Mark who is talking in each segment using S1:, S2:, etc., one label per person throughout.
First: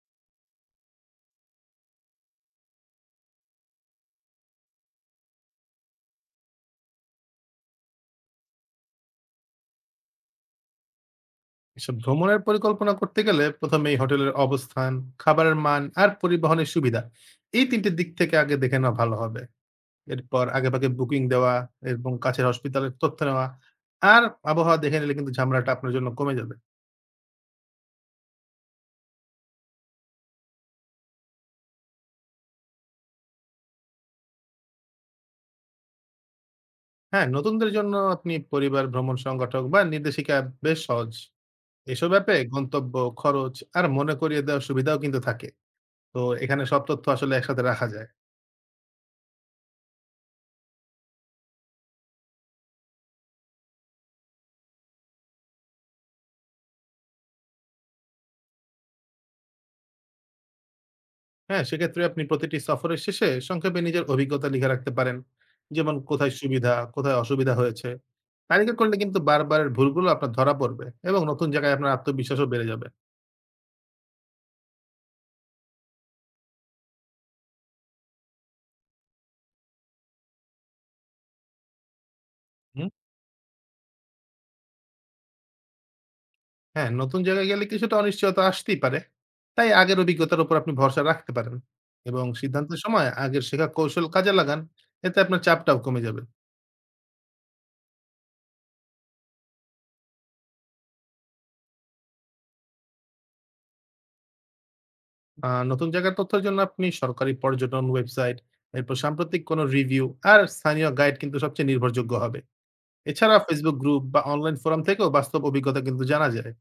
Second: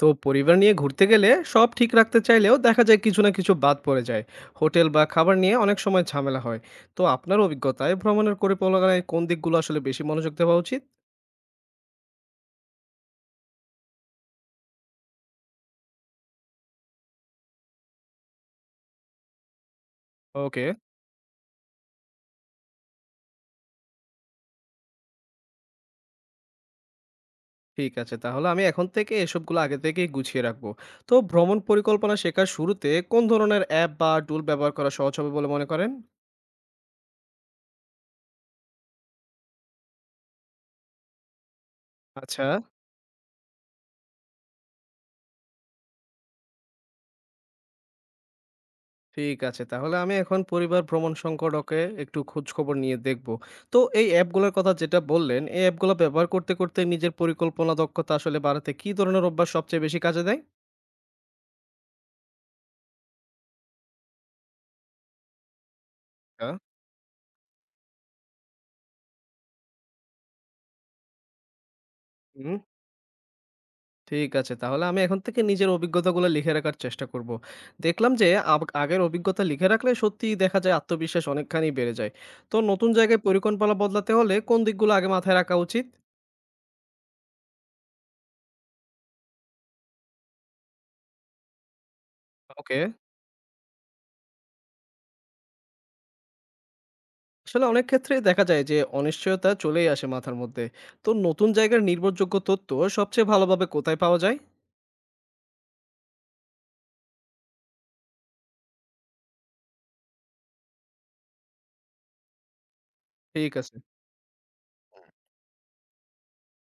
S1: তো পরিবার নিয়ে ঘুরতে গেলে সব ঠিক রাখতে চাইলেও দেখা যায় কিছু না কিছু বাদ পড়ে যায়। হোটেল বা খাবার নিয়ে অনেক সময় ঝামেলা হয়। তো আপনার অভিজ্ঞতায় ভ্রমণের পরিকল্পনায় কোন দিকগুলো আসলে বেশি মনোযোগ দেওয়া উচিত?
S2: এসব ভ্রমণের পরিকল্পনা করতে গেলে প্রথমেই হোটেলের অবস্থান, খাবারের মান আর পরিবহনের সুবিধা, এই তিনটে দিক থেকে আগে দেখে নেওয়া ভালো হবে। এরপর
S1: ওকে।
S2: আগেভাগে বুকিং দেওয়া এবং কাছের হসপিটালের তথ্য নেওয়া, আর আবহাওয়া দেখে নিলে কিন্তু ঝামেলাটা আপনার জন্য কমে যাবে।
S1: ঠিক আছে, তাহলে আমি এখন থেকে এসবগুলো আগে থেকেই গুছিয়ে রাখবো। তো ভ্রমণ পরিকল্পনা শেখার শুরুতে কোন ধরনের অ্যাপ বা টুল ব্যবহার করা সহজ হবে বলে মনে করেন?
S2: হ্যাঁ, নতুনদের জন্য আপনি পরিবার ভ্রমণ সংগঠক বা নির্দেশিকা বেশ সহজ। এসব অ্যাপে
S1: আচ্ছা।
S2: গন্তব্য, খরচ আর মনে করিয়ে দেওয়ার সুবিধাও কিন্তু থাকে। তো এখানে সব তথ্য আসলে একসাথে রাখা যায়।
S1: ঠিক আছে। তাহলে আমি এখন পরিবার ভ্রমণ সংকটকে একটু খোঁজ খবর নিয়ে দেখব। তো এই অ্যাপগুলোর কথা যেটা বললেন, এই অ্যাপগুলো ব্যবহার করতে নিজের পরিকল্পনা দক্ষতা আসলে বাড়াতে কি ধরনের অভ্যাস সবচেয়ে বেশি কাজে দেয়?
S2: হ্যাঁ, সেক্ষেত্রে আপনি প্রতিটি সফরের শেষে সংক্ষেপে নিজের অভিজ্ঞতা লিখে রাখতে পারেন। যেমন কোথায়
S1: হ্যাঁ।
S2: সুবিধা, কোথায় অসুবিধা হয়েছে। তালিকা করলে কিন্তু বারবারের ভুলগুলো আপনার ধরা পড়বে এবং নতুন জায়গায় আপনার আত্মবিশ্বাসও
S1: হুম,
S2: বেড়ে যাবে।
S1: ঠিক আছে। তাহলে আমি এখন থেকে নিজের অভিজ্ঞতাগুলো লিখে রাখার চেষ্টা করব। দেখলাম যে আগের অভিজ্ঞতা লিখে রাখলে সত্যিই দেখা যায় আত্মবিশ্বাস অনেকখানি বেড়ে যায়। তো
S2: হুম।
S1: নতুন জায়গায় পরিকল্পনা বদলাতে হলে কোন দিকগুলো আগে মাথায় রাখা উচিত?
S2: হ্যাঁ, নতুন জায়গায় গেলে কিছুটা অনিশ্চয়তা আসতেই পারে। তাই আগের অভিজ্ঞতার উপর আপনি ভরসা রাখতে পারেন এবং
S1: ওকে।
S2: সিদ্ধান্তের সময় আগের শেখা কৌশল কাজে লাগান। এতে আপনার চাপটাও কমে যাবে।
S1: আসলে অনেক ক্ষেত্রেই দেখা যায় যে অনিশ্চয়তা চলেই আসে মাথার মধ্যে। তো নতুন জায়গার নির্ভরযোগ্য তথ্য সবচেয়ে ভালোভাবে কোথায় পাওয়া যায়?
S2: নতুন জায়গার তথ্যের জন্য আপনি সরকারি পর্যটন ওয়েবসাইট, এরপর সাম্প্রতিক কোনো রিভিউ আর স্থানীয় গাইড কিন্তু সবচেয়ে নির্ভরযোগ্য হবে। এছাড়া
S1: ঠিক
S2: Facebook
S1: আছে।
S2: গ্রুপ বা অনলাইন ফোরাম থেকেও বাস্তব অভিজ্ঞতা কিন্তু জানা যায়।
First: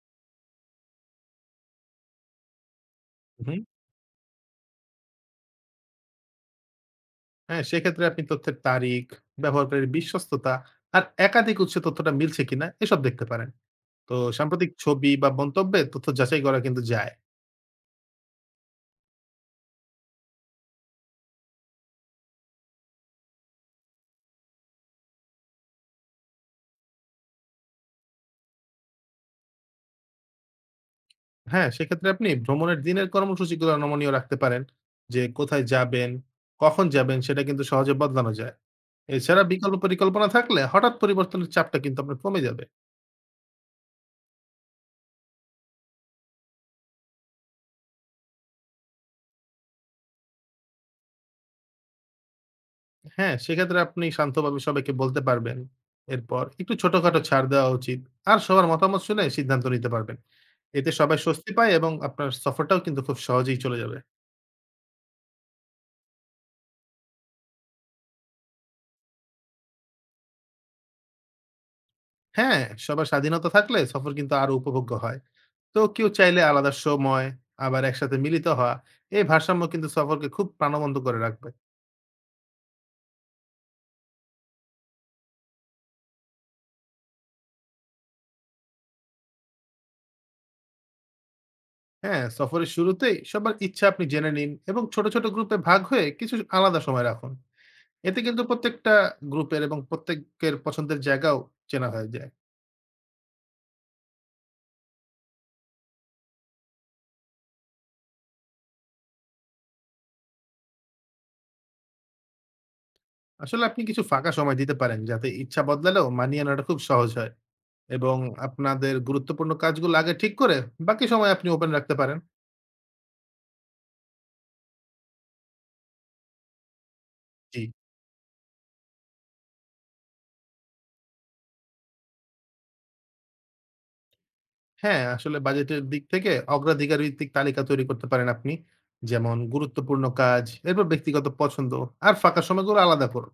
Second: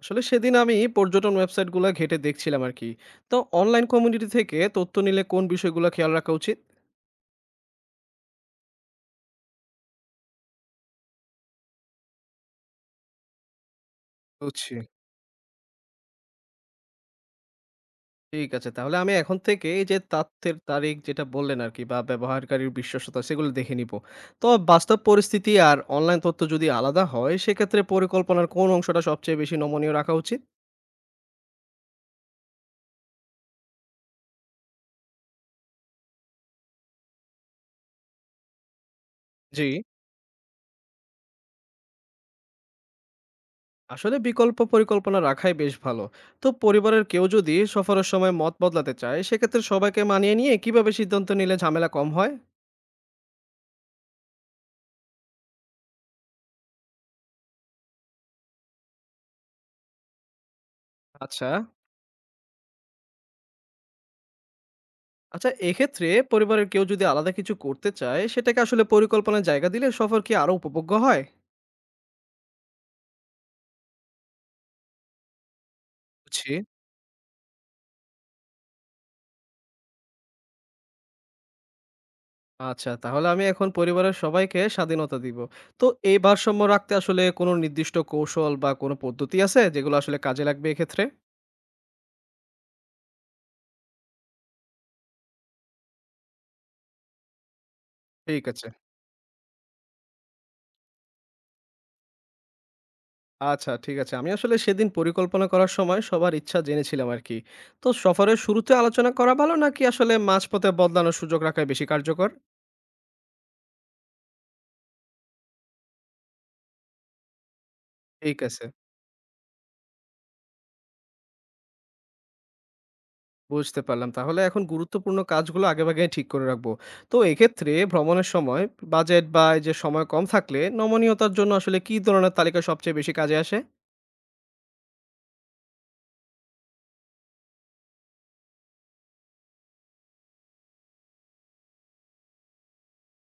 S1: আসলে সেদিন আমি পর্যটন ওয়েবসাইটগুলো ঘেঁটে দেখছিলাম আরকি। তো
S2: হুম।
S1: অনলাইন কমিউনিটি থেকে তথ্য নিলে কোন বিষয়গুলো খেয়াল রাখা উচিত?
S2: হ্যাঁ, সেক্ষেত্রে আপনি তথ্যের তারিখ, ব্যবহারকারীর বিশ্বস্ততা আর একাধিক উৎসে তথ্যটা মিলছে কিনা এসব দেখতে পারেন। তো সাম্প্রতিক
S1: বুঝছি।
S2: ছবি বা মন্তব্যে তথ্য যাচাই করা কিন্তু যায়।
S1: ঠিক আছে। তাহলে আমি এখন থেকে এই যে তথ্যের তারিখ যেটা বললেন আরকি বা ব্যবহারকারীর বিশ্বস্ততা সেগুলো দেখে নিব। তো বাস্তব পরিস্থিতি আর অনলাইন তথ্য যদি আলাদা হয় সেক্ষেত্রে পরিকল্পনার কোন অংশটা সবচেয়ে বেশি নমনীয় রাখা উচিত?
S2: হ্যাঁ, সেক্ষেত্রে আপনি ভ্রমণের দিনের কর্মসূচিগুলো নমনীয় রাখতে পারেন। যে কোথায় যাবেন, কখন যাবেন সেটা কিন্তু সহজে বদলানো যায়। এছাড়া
S1: জি।
S2: বিকল্প পরিকল্পনা থাকলে হঠাৎ পরিবর্তনের চাপটা কিন্তু আপনার কমে যাবে।
S1: আসলে বিকল্প পরিকল্পনা রাখাই বেশ ভালো। তো পরিবারের কেউ যদি সফরের সময় মত বদলাতে চায় সেক্ষেত্রে সবাইকে মানিয়ে নিয়ে কিভাবে সিদ্ধান্ত নিলে ঝামেলা কম হয়?
S2: হ্যাঁ, সেক্ষেত্রে আপনি শান্তভাবে সবাইকে বলতে পারবেন। এরপর একটু ছোটখাটো ছাড় দেওয়া উচিত। আর সবার মতামত শুনে সিদ্ধান্ত নিতে পারবেন। এতে সবাই
S1: আচ্ছা।
S2: স্বস্তি পায় এবং আপনার সফরটাও কিন্তু খুব সহজেই চলে যাবে।
S1: আচ্ছা, এক্ষেত্রে পরিবারের কেউ যদি আলাদা কিছু করতে চায় সেটাকে আসলে পরিকল্পনার জায়গা দিলে সফর কি আরো উপভোগ্য হয়?
S2: হ্যাঁ, সবার স্বাধীনতা থাকলে সফর কিন্তু আরো উপভোগ্য হয়। তো কেউ চাইলে
S1: বুঝছি।
S2: আলাদা সময়, আবার একসাথে মিলিত হওয়া, এই ভারসাম্য কিন্তু সফরকে খুব প্রাণবন্ত করে রাখবে।
S1: আচ্ছা, তাহলে আমি এখন পরিবারের সবাইকে স্বাধীনতা দিব। তো এই ভারসাম্য রাখতে আসলে কোনো নির্দিষ্ট কৌশল বা কোনো পদ্ধতি আছে যেগুলো আসলে কাজে লাগবে এক্ষেত্রে?
S2: হ্যাঁ, সফরের শুরুতেই সবার ইচ্ছা আপনি জেনে নিন এবং ছোট, ছোট গ্রুপে ভাগ হয়ে কিছু আলাদা সময় রাখুন। এতে কিন্তু
S1: ঠিক আছে।
S2: প্রত্যেকটা গ্রুপের এবং প্রত্যেকের পছন্দের জায়গাও চেনা হয়ে যায়।
S1: আচ্ছা, ঠিক আছে। আমি আসলে সেদিন পরিকল্পনা করার সময় সবার ইচ্ছা জেনেছিলাম আরকি। তো সফরের শুরুতে আলোচনা করা ভালো নাকি আসলে মাঝপথে বদলানোর সুযোগ রাখাই বেশি কার্যকর?
S2: আসলে আপনি কিছু ফাঁকা সময় দিতে পারেন যাতে ইচ্ছা বদলালেও মানিয়ে নেওয়াটা খুব সহজ হয় এবং
S1: ঠিক আছে,
S2: আপনাদের গুরুত্বপূর্ণ কাজগুলো আগে ঠিক করে বাকি সময় আপনি ওপেন রাখতে পারেন।
S1: বুঝতে পারলাম। তাহলে এখন গুরুত্বপূর্ণ কাজগুলো আগেভাগেই ঠিক করে রাখবো। তো
S2: জি।
S1: এক্ষেত্রে ভ্রমণের সময় বাজেট বা এই যে সময় কম থাকলে নমনীয়তার জন্য আসলে কী ধরনের তালিকা সবচেয়ে বেশি কাজে আসে?
S2: হ্যাঁ, আসলে বাজেটের দিক থেকে অগ্রাধিকার ভিত্তিক তালিকা তৈরি করতে পারেন আপনি। যেমন গুরুত্বপূর্ণ কাজ, এরপর ব্যক্তিগত পছন্দ আর ফাঁকা সময়গুলো আলাদা করুন।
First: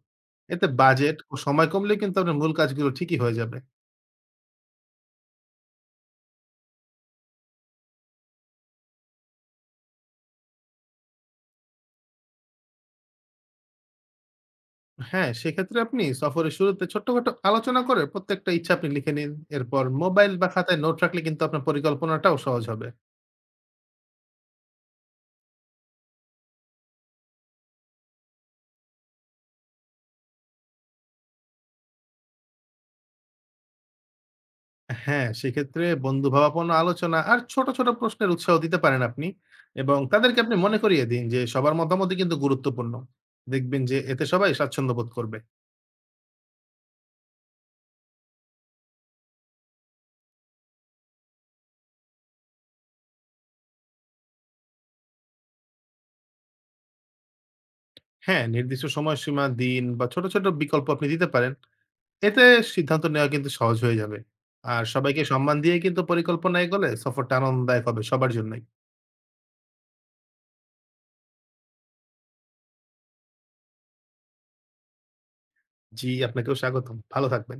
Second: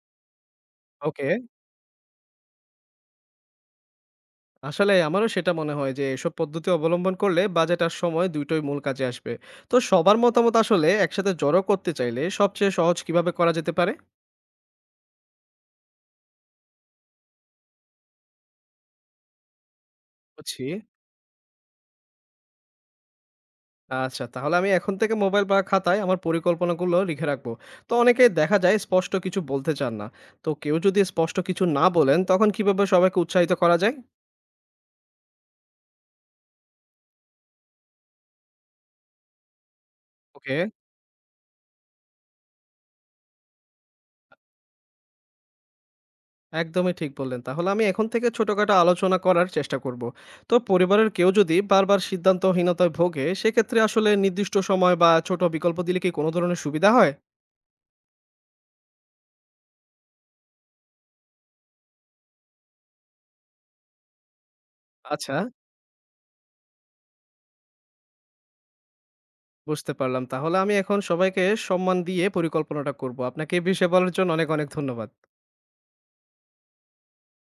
S2: এতে বাজেট
S1: ওকে।
S2: ও সময় কমলে কিন্তু আপনার মূল কাজগুলো ঠিকই হয়ে যাবে।
S1: আসলে আমারও সেটা মনে হয় যে এসব পদ্ধতি অবলম্বন করলে বাজেট আর সময় দুইটোই মূল কাজে আসবে। তো সবার মতামত আসলে একসাথে জড়ো করতে চাইলে সবচেয়ে সহজ কিভাবে করা যেতে পারে?
S2: হ্যাঁ, সেক্ষেত্রে আপনি সফরের শুরুতে ছোট্টখাটো আলোচনা করে প্রত্যেকটা ইচ্ছা আপনি লিখে নিন। এরপর মোবাইল বা
S1: বুঝছি।
S2: খাতায় নোট রাখলে কিন্তু আপনার পরিকল্পনাটাও সহজ হবে।
S1: আচ্ছা, তাহলে আমি এখন থেকে মোবাইল বা খাতায় আমার পরিকল্পনাগুলো লিখে রাখবো। তো অনেকে দেখা যায় স্পষ্ট কিছু বলতে চান না। তো কেউ যদি স্পষ্ট কিছু না বলেন তখন কিভাবে সবাইকে উৎসাহিত করা যায়?
S2: হ্যাঁ, সেক্ষেত্রে বন্ধুভাবাপন্ন আলোচনা আর ছোট, ছোট প্রশ্নের উৎসাহ দিতে পারেন আপনি এবং তাদেরকে আপনি
S1: ওকে।
S2: মনে করিয়ে দিন যে সবার মতামতই কিন্তু গুরুত্বপূর্ণ। দেখবেন যে এতে সবাই স্বাচ্ছন্দ্য বোধ করবে।
S1: একদমই ঠিক বললেন। তাহলে আমি এখন থেকে ছোটখাটো আলোচনা করার চেষ্টা করব। তো পরিবারের কেউ যদি বারবার সিদ্ধান্তহীনতায় ভোগে, সেক্ষেত্রে আসলে নির্দিষ্ট সময় বা ছোট বিকল্প দিলে কি কোনো ধরনের সুবিধা হয়?
S2: হ্যাঁ, নির্দিষ্ট সময়সীমা, দিন বা ছোট, ছোট বিকল্প আপনি দিতে পারেন। এতে সিদ্ধান্ত নেওয়া কিন্তু সহজ হয়ে যাবে। আর সবাইকে
S1: আচ্ছা,
S2: সম্মান দিয়ে কিন্তু পরিকল্পনা এগোলে সফরটা আনন্দদায়ক হবে সবার জন্যই।
S1: বুঝতে পারলাম। তাহলে আমি এখন সবাইকে সম্মান দিয়ে পরিকল্পনাটা করব। আপনাকে এই বিষয়ে বলার জন্য অনেক, অনেক ধন্যবাদ।
S2: জি, আপনাকেও স্বাগতম। ভালো থাকবেন।